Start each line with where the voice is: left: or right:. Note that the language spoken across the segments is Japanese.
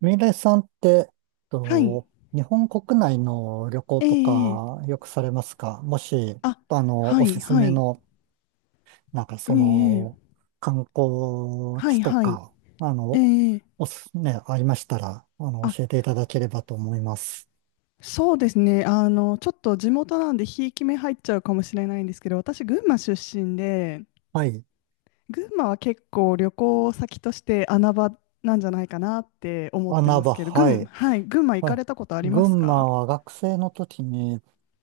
right: ミレイさんって、
left: はい。
right: と、日本国内の旅行
left: え
right: と
left: ええ
right: か
left: え
right: よくされますか？もし、
left: あ、は
right: おす
left: い、
right: す
left: は
right: め
left: い。
right: の、なんかそ
left: ええ
right: の、
left: ええ
right: 観光
left: は
right: 地
left: い、
right: と
left: はい。
right: か、あ
left: え
right: の、
left: え
right: おす、ね、ありましたら、
left: あ、
right: 教えていただければと思います。
left: そうですね。あの、ちょっと地元なんで、ひいき目入っちゃうかもしれないんですけど、私、群馬出身で、
right: はい。
left: 群馬は結構旅行先として穴場なんじゃないかなって思って
right: 穴
left: ます
right: 場、
left: けど、
right: はい。
left: はい、群馬行
right: は
left: か
right: い。
left: れたことありま
right: 群
left: すか？
right: 馬は学生の時に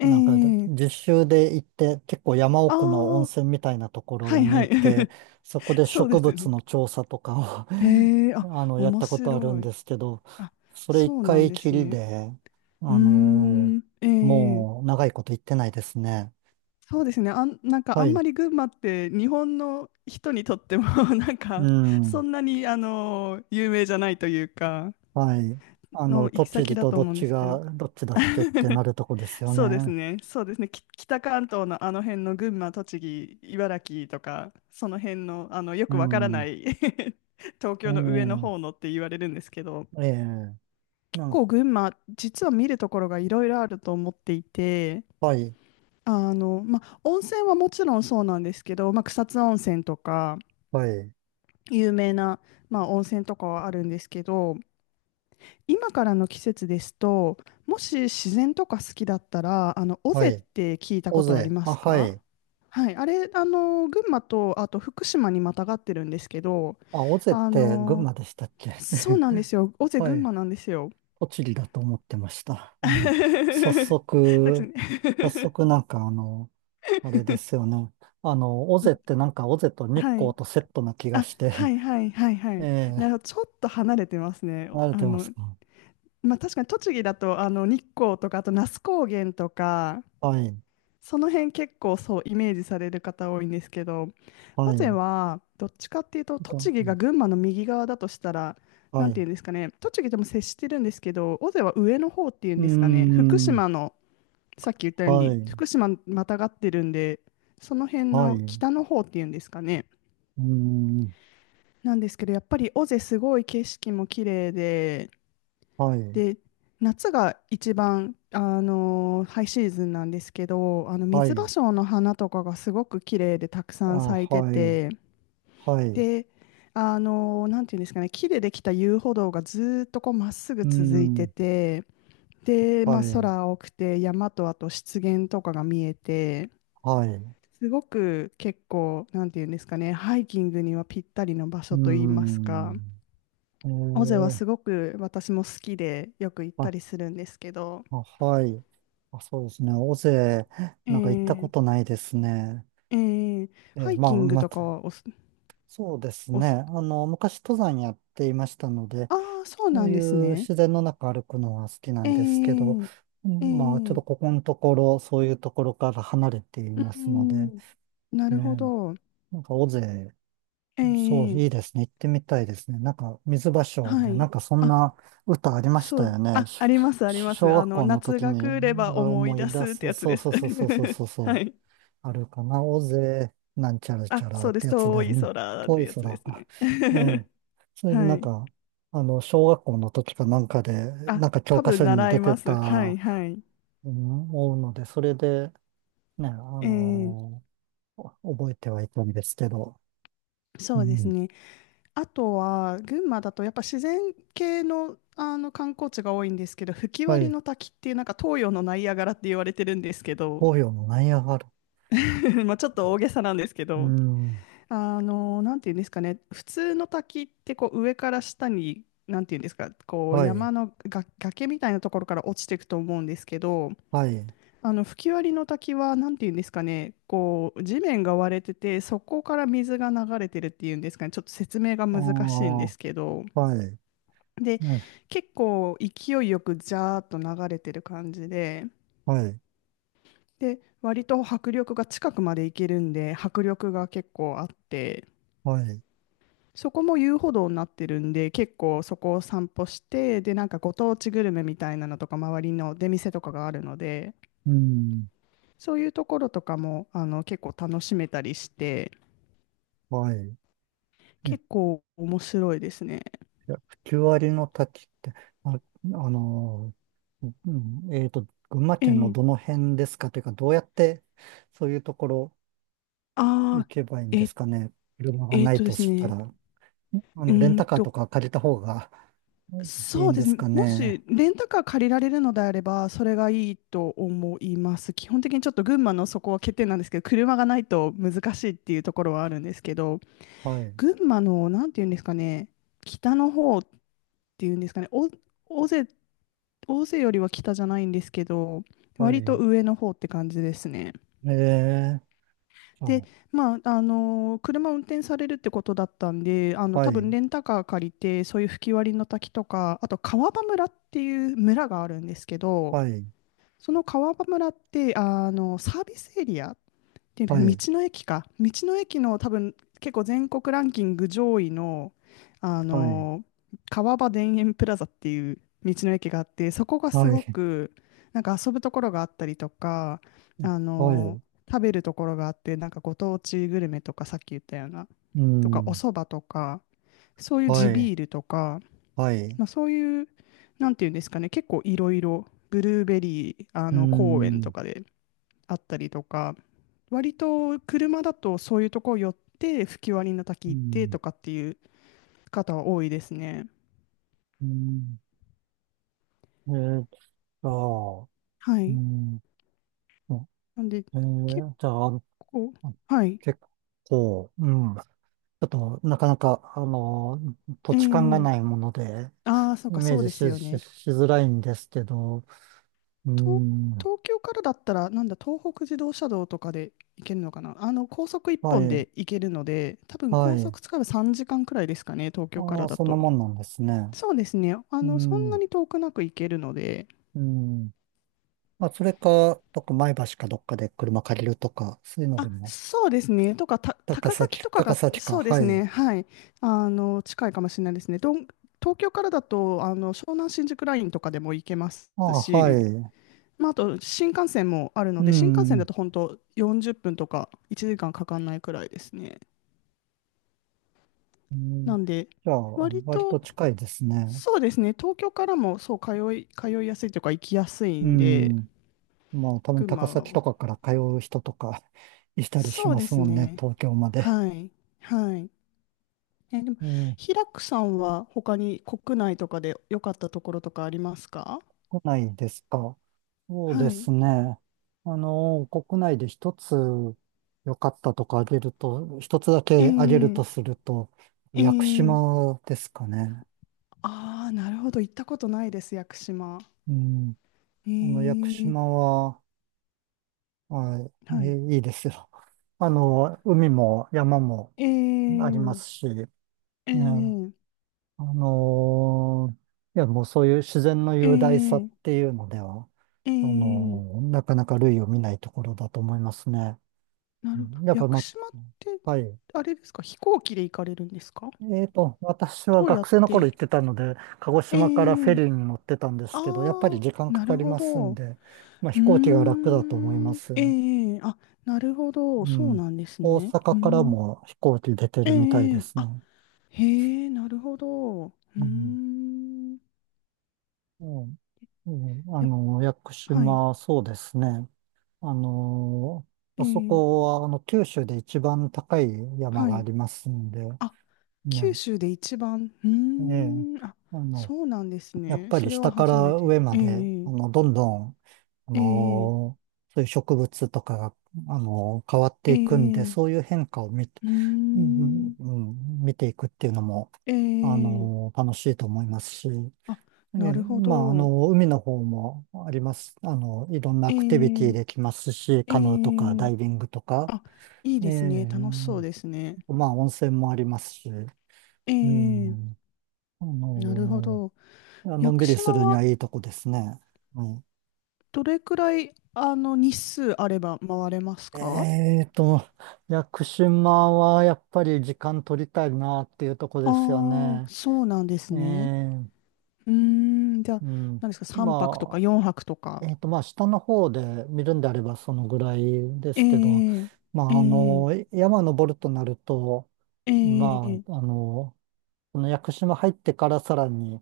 left: え
right: なんか、
left: え
right: 実習で行って、結構山
left: ああ
right: 奥の温
left: ー、
right: 泉みたいなとこ
left: は
right: ろ
left: い
right: に
left: は
right: 行
left: い。
right: って、そこで
left: そうで
right: 植
left: すよ
right: 物
left: ね。
right: の調査とか
left: へえ、あ、
right: を やっ
left: 面
right: たことあるん
left: 白い。
right: ですけど、
left: あ、
right: それ一
left: そうなん
right: 回
left: で
right: き
left: す
right: り
left: ね。
right: で、
left: うー
right: あの
left: ん、
right: ー
left: ええ
right: もう長いこと行ってないですね。
left: そうですね。なんかあ
right: は
left: ん
right: い。
left: まり群馬って日本の人にとっても なん
right: う
left: かそ
right: ん。
left: んなに有名じゃないというか
right: はい。あ
left: の
right: の、
left: 行き
right: 栃
left: 先
right: 木
left: だ
right: と
left: と
right: どっ
left: 思うんで
right: ち
left: すけ
right: が、
left: ど。
right: どっちだっけってな るとこですよね。
left: そうですね。北関東のあの辺の群馬、栃木、茨城とかその辺のよ
right: う
left: くわからな
right: ん。
left: い 東京の上の方
right: ええ
left: のって言われるんですけど、
right: ええな
left: 結
right: ん
left: 構
right: か、
left: 群馬実は見るところがいろいろあると思っていて。
right: はい。
left: あの、まあ、温泉はもちろんそうなんですけど、まあ、草津温泉とか
right: はい。
left: 有名な、まあ、温泉とかはあるんですけど今からの季節ですともし自然とか好きだったらあの尾
right: は
left: 瀬っ
right: い。
left: て聞いたこ
right: 尾
left: とあり
right: 瀬。
left: ま
right: あ、
left: す
right: は
left: か？
right: い。
left: はい、あれ、あの、群馬と、あと福島にまたがってるんですけど、
right: あ、尾瀬っ
left: あ
right: て群
left: の、
right: 馬でしたっけ？
left: そうなんですよ。尾 瀬
right: は
left: 群
right: い。
left: 馬なんですよ。
right: 栃木だと思ってました。あの、早
left: そうです
right: 速、
left: ね。
right: 早速あれですよね。あの、尾瀬ってなんか尾瀬と 日
left: は
right: 光
left: い。
right: とセットな気が
left: あ、
right: し
left: は
right: て、
left: いはいはいは
right: え
left: い。なる
right: え、
left: ほど、ちょっと離れてますね。
right: 慣れ
left: あ
right: てます
left: の、
right: か？
left: まあ、確かに栃木だとあの日光とかあと那須高原とか
right: はい、
left: その辺結構そうイメージされる方多いんですけど、尾
right: は
left: 瀬
right: い、
left: はどっちかっていうと
right: と、
left: 栃木が群馬の右側だとしたら、
right: は
left: な
right: い。
left: んて
right: う
left: いうんですかね、栃木とも接してるんですけど、尾瀬は上の方っていう
right: ー
left: んですかね、福
right: ん、
left: 島のさっき言ったよう
right: は
left: に
right: い、
left: 福島またがってるんで、その辺
right: はい、
left: の
right: う
left: 北の方っていうんですかね。
right: ーん、
left: なんですけど、やっぱり尾瀬すごい景色も綺麗で、
right: はい、
left: で、夏が一番、あのハイシーズンなんですけど、あの
right: は
left: 水芭
right: い、
left: 蕉の花とかがすごく綺麗でたく
right: あ、
left: さん咲いて
right: はい、
left: て、
right: はい、う
left: で、あのなんていうんですかね、木でできた遊歩道がずーっとこうまっすぐ
right: ー
left: 続いて
right: ん、
left: て、で、
right: は
left: まあ、
right: い、
left: 空青くて山とあと湿原とかが見えて、
right: はい。
left: すごく結構、なんていうんですかね、ハイキングにはぴったりの場
right: う
left: 所
right: ー
left: といいますか。
right: ん。え
left: 尾瀬は
right: ー、
left: すごく私も好きでよく行っ
right: は
left: た
right: い、
left: りするんですけど、
right: あ、はい。あ、そうですね。尾瀬、
left: え
right: なんか行ったこ
left: ー、
right: とないですね。
left: えー、
right: え
left: ハ
right: ー、
left: イ
right: ま
left: キ
right: あ、
left: ング
right: ま
left: とか
right: た、
left: はおす、
right: そうです
left: お
right: ね。
left: す、
right: あの、昔登山やっていましたので、
left: ああ、そう
right: そ
left: な
right: う
left: ん
right: い
left: です
right: う
left: ね。
right: 自然の中歩くのは好きな
left: え
right: んですけど、
left: ー、
right: う
left: え
right: ん、まあ、ちょっ
left: ー、
right: とここのところ、そういうところから離れていま
left: う
right: すので、
left: ん、なるほ
right: ね、
left: ど。
right: なんか尾瀬、
left: え
right: そう、
left: ー、
right: いいですね。行ってみたいですね。なんか、水芭蕉
left: は
right: で、な
left: い。
right: んかそん
left: あ、
right: な歌ありまし
left: そ
right: た
left: う、
right: よね。し、
left: あります、あります。
right: 小
left: あ
right: 学
left: の、
right: 校の
left: 夏
right: 時
left: が
right: に
left: 来れば思
right: 思
left: い出
right: い出
left: すって
right: す。
left: やつ
right: そ
left: で
right: う
left: す。
right: そうそうそうそうそう そ
left: は
right: う。
left: い。
right: あるかな。大勢なんちゃらち
left: あ、
right: ゃら
left: そう
right: っ
left: で
right: て
left: す。
right: やつで、う
left: 遠い
right: ん、
left: 空っ
right: 遠
left: て
right: い
left: や
right: 空
left: つです
right: か。
left: ね。
right: ええ。それで
left: は
right: なん
left: い。
right: か、あの、小学校の時かなんかで、
left: あ、
right: なんか教
left: 多
right: 科
left: 分
right: 書に
left: 習
right: 出
left: い
right: て
left: ます。は
right: た、
left: い、はい。
right: うん、思うので、それで、ね、あ
left: ええ
right: のお覚えてはいたんですけど、う
left: そうです
right: ん。
left: ね。あとは、群馬だとやっぱ自然系の、あの観光地が多いんですけど、吹
right: は
left: 割
right: い。
left: の滝っていう、なんか東洋のナイアガラって言われてるんですけど、
right: 東洋のナイアガラ？
left: まあちょっと大げさなんですけ
right: う
left: ど、
right: ん。
left: あの、なんていうんですかね、普通の滝ってこう上から下に、なんていうんですか、こう
right: はい。
left: 山のが崖みたいなところから落ちていくと思うんですけど、
right: はい。
left: あの吹き割りの滝は何て言うんですかね、こう地面が割れてて、そこから水が流れてるっていうんですかね、ちょっと説明が
right: ああ、
left: 難しいんですけど、
right: はい。
left: で、
right: ね、
left: 結構勢いよくジャーっと流れてる感じで、
right: はい。
left: で、割と迫力が近くまで行けるんで、迫力が結構あって、
right: はい。
left: そこも遊歩道になってるんで、結構そこを散歩して、で、なんかご当地グルメみたいなのとか、周りの出店とかがあるので、
right: うん。
left: そういうところとかもあの結構楽しめたりして。
right: はい。ね、
left: 結構面白いですね。
right: いや、9割の滝って、あ、あのうん、群馬
left: え
right: 県の
left: ー、
right: どの辺ですかというか、どうやってそういうところ行
left: あ
right: けばいいん
left: ー、
right: で
left: え、
right: すかね？車がない
left: で
right: と
left: す
right: した
left: ね。
right: ら、あ
left: う
right: の、レン
left: ーん
right: タカーと
left: と、
right: か借りた方が いい
left: そう
right: ん
left: で
right: で
left: す
right: す
left: ね。
right: か
left: も
right: ね？
left: し、レンタカー借りられるのであれば、それがいいと思います。基本的にちょっと群馬のそこは欠点なんですけど、車がないと難しいっていうところはあるんですけど、
right: はい。
left: 群馬の、なんていうんですかね、北の方っていうんですかね、大勢、大勢よりは北じゃないんですけど、
right: は
left: 割と
right: い。
left: 上の方って感じですね。
right: ええ、
left: で、
right: あ、
left: まあ、あの車を運転されるってことだったんで、あの
right: は
left: 多分
right: い。
left: レンタカー借りて、そういう吹き割りの滝とか、あと川場村っていう村があるんですけど、
right: はい。
left: その川場村ってあのサービスエリアってい
right: は
left: う道
right: い。
left: の駅か。道の駅の多分結構全国ランキング上位の、あ
right: はい。
left: の川場田園プラザっていう道の駅があって、そこがす
right: は
left: ご
right: い。
left: くなんか遊ぶところがあったりとか、あ
right: は
left: の
right: い。
left: 食べるところがあって、なんかご当地グルメとかさっき言ったような、
right: う
left: とかお
right: ん。
left: 蕎麦とか、そういう
right: は
left: 地
right: い。
left: ビールとか、
right: はい。
left: まあ、そういう、なんていうんですかね、結構いろいろブルーベリーあ
right: う
left: の公園と
right: ん。
left: かであったりとか、割と車だとそういうとこ寄って吹き割りの滝
right: う
left: 行って
right: ん。
left: とかっていう方は多いですね。
right: うん。えー、ゃあ、
left: は
right: う
left: い。
right: ん。
left: なんで結
right: じゃあ、あの、
left: 構、はい。
right: 結構、うん。ちょっと、なかなか、あの、土
left: え
right: 地勘が
left: え
right: ないもので、
left: ああー、そう
right: イ
left: か、
right: メ
left: そ
right: ー
left: う
right: ジ
left: です
right: し、
left: よね。
right: しづらいんですけど、う
left: 東、
right: ん。
left: 東京からだったら、なんだ、東北自動車道とかで行けるのかな。あの、高速一
right: は
left: 本
right: い。
left: で行けるので、多分
right: は
left: 高
right: い。
left: 速使えば3時間くらいですかね、東京か
right: あ
left: ら
right: あ、
left: だ
right: そんな
left: と。
right: もんなんですね。
left: そうですね。あ
right: う
left: の、そんな
right: ん。
left: に遠くなく行けるので、
right: うん。まあ、それか、どっか前橋かどっかで車借りるとか、そういうので
left: あ、
right: も、
left: そうですね。とか、た、高崎とか
right: 高
left: が、
right: 崎か。
left: そうで
right: は
left: すね。
right: い。
left: はい。あの、近いかもしれないですね。どん、東京からだと、あの、湘南新宿ラインとかでも行けます
right: ああ、は
left: し、
right: い。
left: まあ、あと、新幹線もあるの
right: う
left: で、新幹線だ
right: ん。
left: と本当40分とか1時間かんかかんないくらいですね。
right: うん、
left: なんで、
right: じゃあ、
left: 割
right: 割
left: と、
right: と近いですね。
left: そうですね。東京からも、そう、通いやすいというか、行きやすい
right: う
left: んで、
right: ん。まあ、たまに
left: 群
right: 高
left: 馬
right: 崎
left: は、
right: とかから通う人とか いたりし
left: そう
right: ま
left: で
right: す
left: す
right: もんね、
left: ね。
right: 東京まで。
left: はい。はい。え、でも、
right: うん。
left: 平久さんは他に国内とかで良かったところとかありますか？
right: 国内ですか。そうで
left: はい。
right: すね。あの、国内で一つ良かったとかあげると、一つだ
left: え
right: けあげる
left: え
right: とすると、
left: え
right: 屋久
left: え
right: 島ですかね。
left: ああー、なるほど。行ったことないです、屋久島。
right: うん。あの、屋久
left: ええ
right: 島は、はい、
left: はい。
right: い、いいいですよ。あの、海も山もありま
left: え
right: す
left: え
right: し、ね、あ
left: ええ
right: のいや、もうそういう自然の
left: え
right: 雄大さっ
left: え
right: ていうのでは、
left: ええ
right: なかなか類を見ないところだと思いますね。
left: な
right: う
left: るほど。
right: ん、やっ
left: 屋
right: ぱ、
left: 久
right: ま、
left: 島って、
right: はい。
left: あれですか、飛行機で行かれるんですか？
right: えーと、私は
left: どうや
right: 学
left: っ
right: 生の頃
left: て
right: 行ってたので、鹿児島からフェ
left: え
right: リ
left: え
right: ーに乗ってたんですけど、やっぱり
left: ああ
right: 時間
left: ー、
right: か
left: な
right: か
left: る
right: り
left: ほ
right: ます
left: ど。
right: ん
left: う
right: で、まあ、
left: ー
right: 飛行機が楽だと思いま
left: ん。
right: す。
left: ええ、ええあ、なるほど。
right: う
left: そう
right: ん。
left: なんです
right: 大
left: ね。うー
right: 阪から
left: ん。
right: も飛行機出て
left: ええ、
right: るみたい
left: え
right: で
left: え
right: す
left: あ、
right: ね。
left: へえ、なるほど。うー
right: うん。
left: ん。
right: うんうん、あ
left: やっ、
right: の、屋久
left: はい。
right: 島、そうですね。あの、
left: え
right: あそ
left: え、
right: こは、あの、九州で一番高い山
left: は
right: があ
left: い。
right: りますんで、
left: あ、九
right: ね。
left: 州で一番。う
right: ええ。
left: ーん。あ、
right: あの、
left: そうなんです
right: やっ
left: ね。
right: ぱ
left: そ
right: り
left: れは
right: 下か
left: 初め
right: ら
left: て。
right: 上ま
left: え
right: で、あ
left: え、
right: の、どんどん、あ
left: ええ、
right: のーそういう植物とかが、変わって
left: え
right: いくんで、
left: え、ええ
right: そういう変化を見て、
left: うー
right: うん
left: ん。
right: うんうん、見ていくっていうのも、
left: ええ、
right: 楽しいと思いますし、
left: あ、なるほ
right: まあ、あ
left: ど。
right: の、海の方もあります。あのいろんなア
left: え
right: クティビティ
left: え、
right: できますし、
left: え
right: カヌーとか
left: え、
right: ダイビングとか、
left: あ、いい
right: え
left: ですね。楽しそ
right: え、
left: うですね。
right: まあ、温泉もありますし、う
left: ええ、
right: ん、あ
left: なるほ
right: の、
left: ど。
right: いや、の
left: 屋
right: ん
left: 久
right: びりす
left: 島
right: るに
left: は
right: はいいとこですね。うん、
left: どれくらい、あの、日数あれば回れますか？
right: えーと、屋久島はやっぱり時間取りたいなっていうとこ
left: あ
right: で
left: あ
right: すよ
left: ー、
right: ね。
left: そうなんです
right: え
left: ね。
right: ー、
left: うーん、じゃあ、
right: うん。
left: 何ですか、3泊とか
right: ま
left: 4泊とか。
right: あ、えーと、まあ、下の方で見るんであればそのぐらいで
left: え
right: すけど、
left: え、
right: ま
left: え
right: あ、あ
left: え、
right: の、山登るとなると、
left: え
right: ま
left: え、
right: あ、あの、この屋久島入ってからさらに、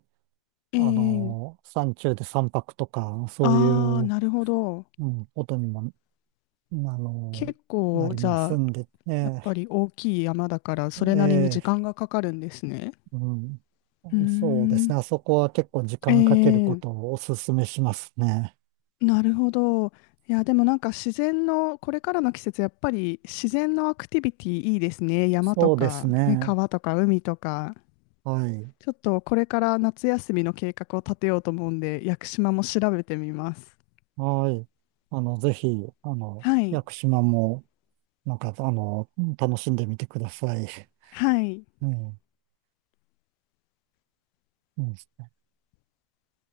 left: え
right: あ
left: え、
right: の、山中で三泊とか、そうい
left: ああ、
right: う、
left: なるほど。
right: うん、ことにもあの、
left: 結
right: な
left: 構、
right: り
left: じ
right: ま
left: ゃ
right: す
left: あ、
right: んで、
left: やっ
right: ね、
left: ぱり大きい山だから、
right: え、
left: それなりに時
right: ええ、
left: 間がかかるんですね。
right: うん。
left: うー
right: そうです
left: ん、
right: ね。あそこは結構時
left: え
right: 間かけるこ
left: え
right: とをお勧めしますね。
left: なるほど。いや、でもなんか自然の、これからの季節、やっぱり自然のアクティビティいいですね。山と
right: そうです
left: か、ね、
right: ね。
left: 川とか海とか。
right: はい。
left: ちょっとこれから夏休みの計画を立てようと思うんで、屋久島も調べてみます。
right: はい。あの、ぜひ、あの、
left: はい。
right: 屋久島も、なんか、あの、楽しんでみてください。
left: はい。
right: うん。うん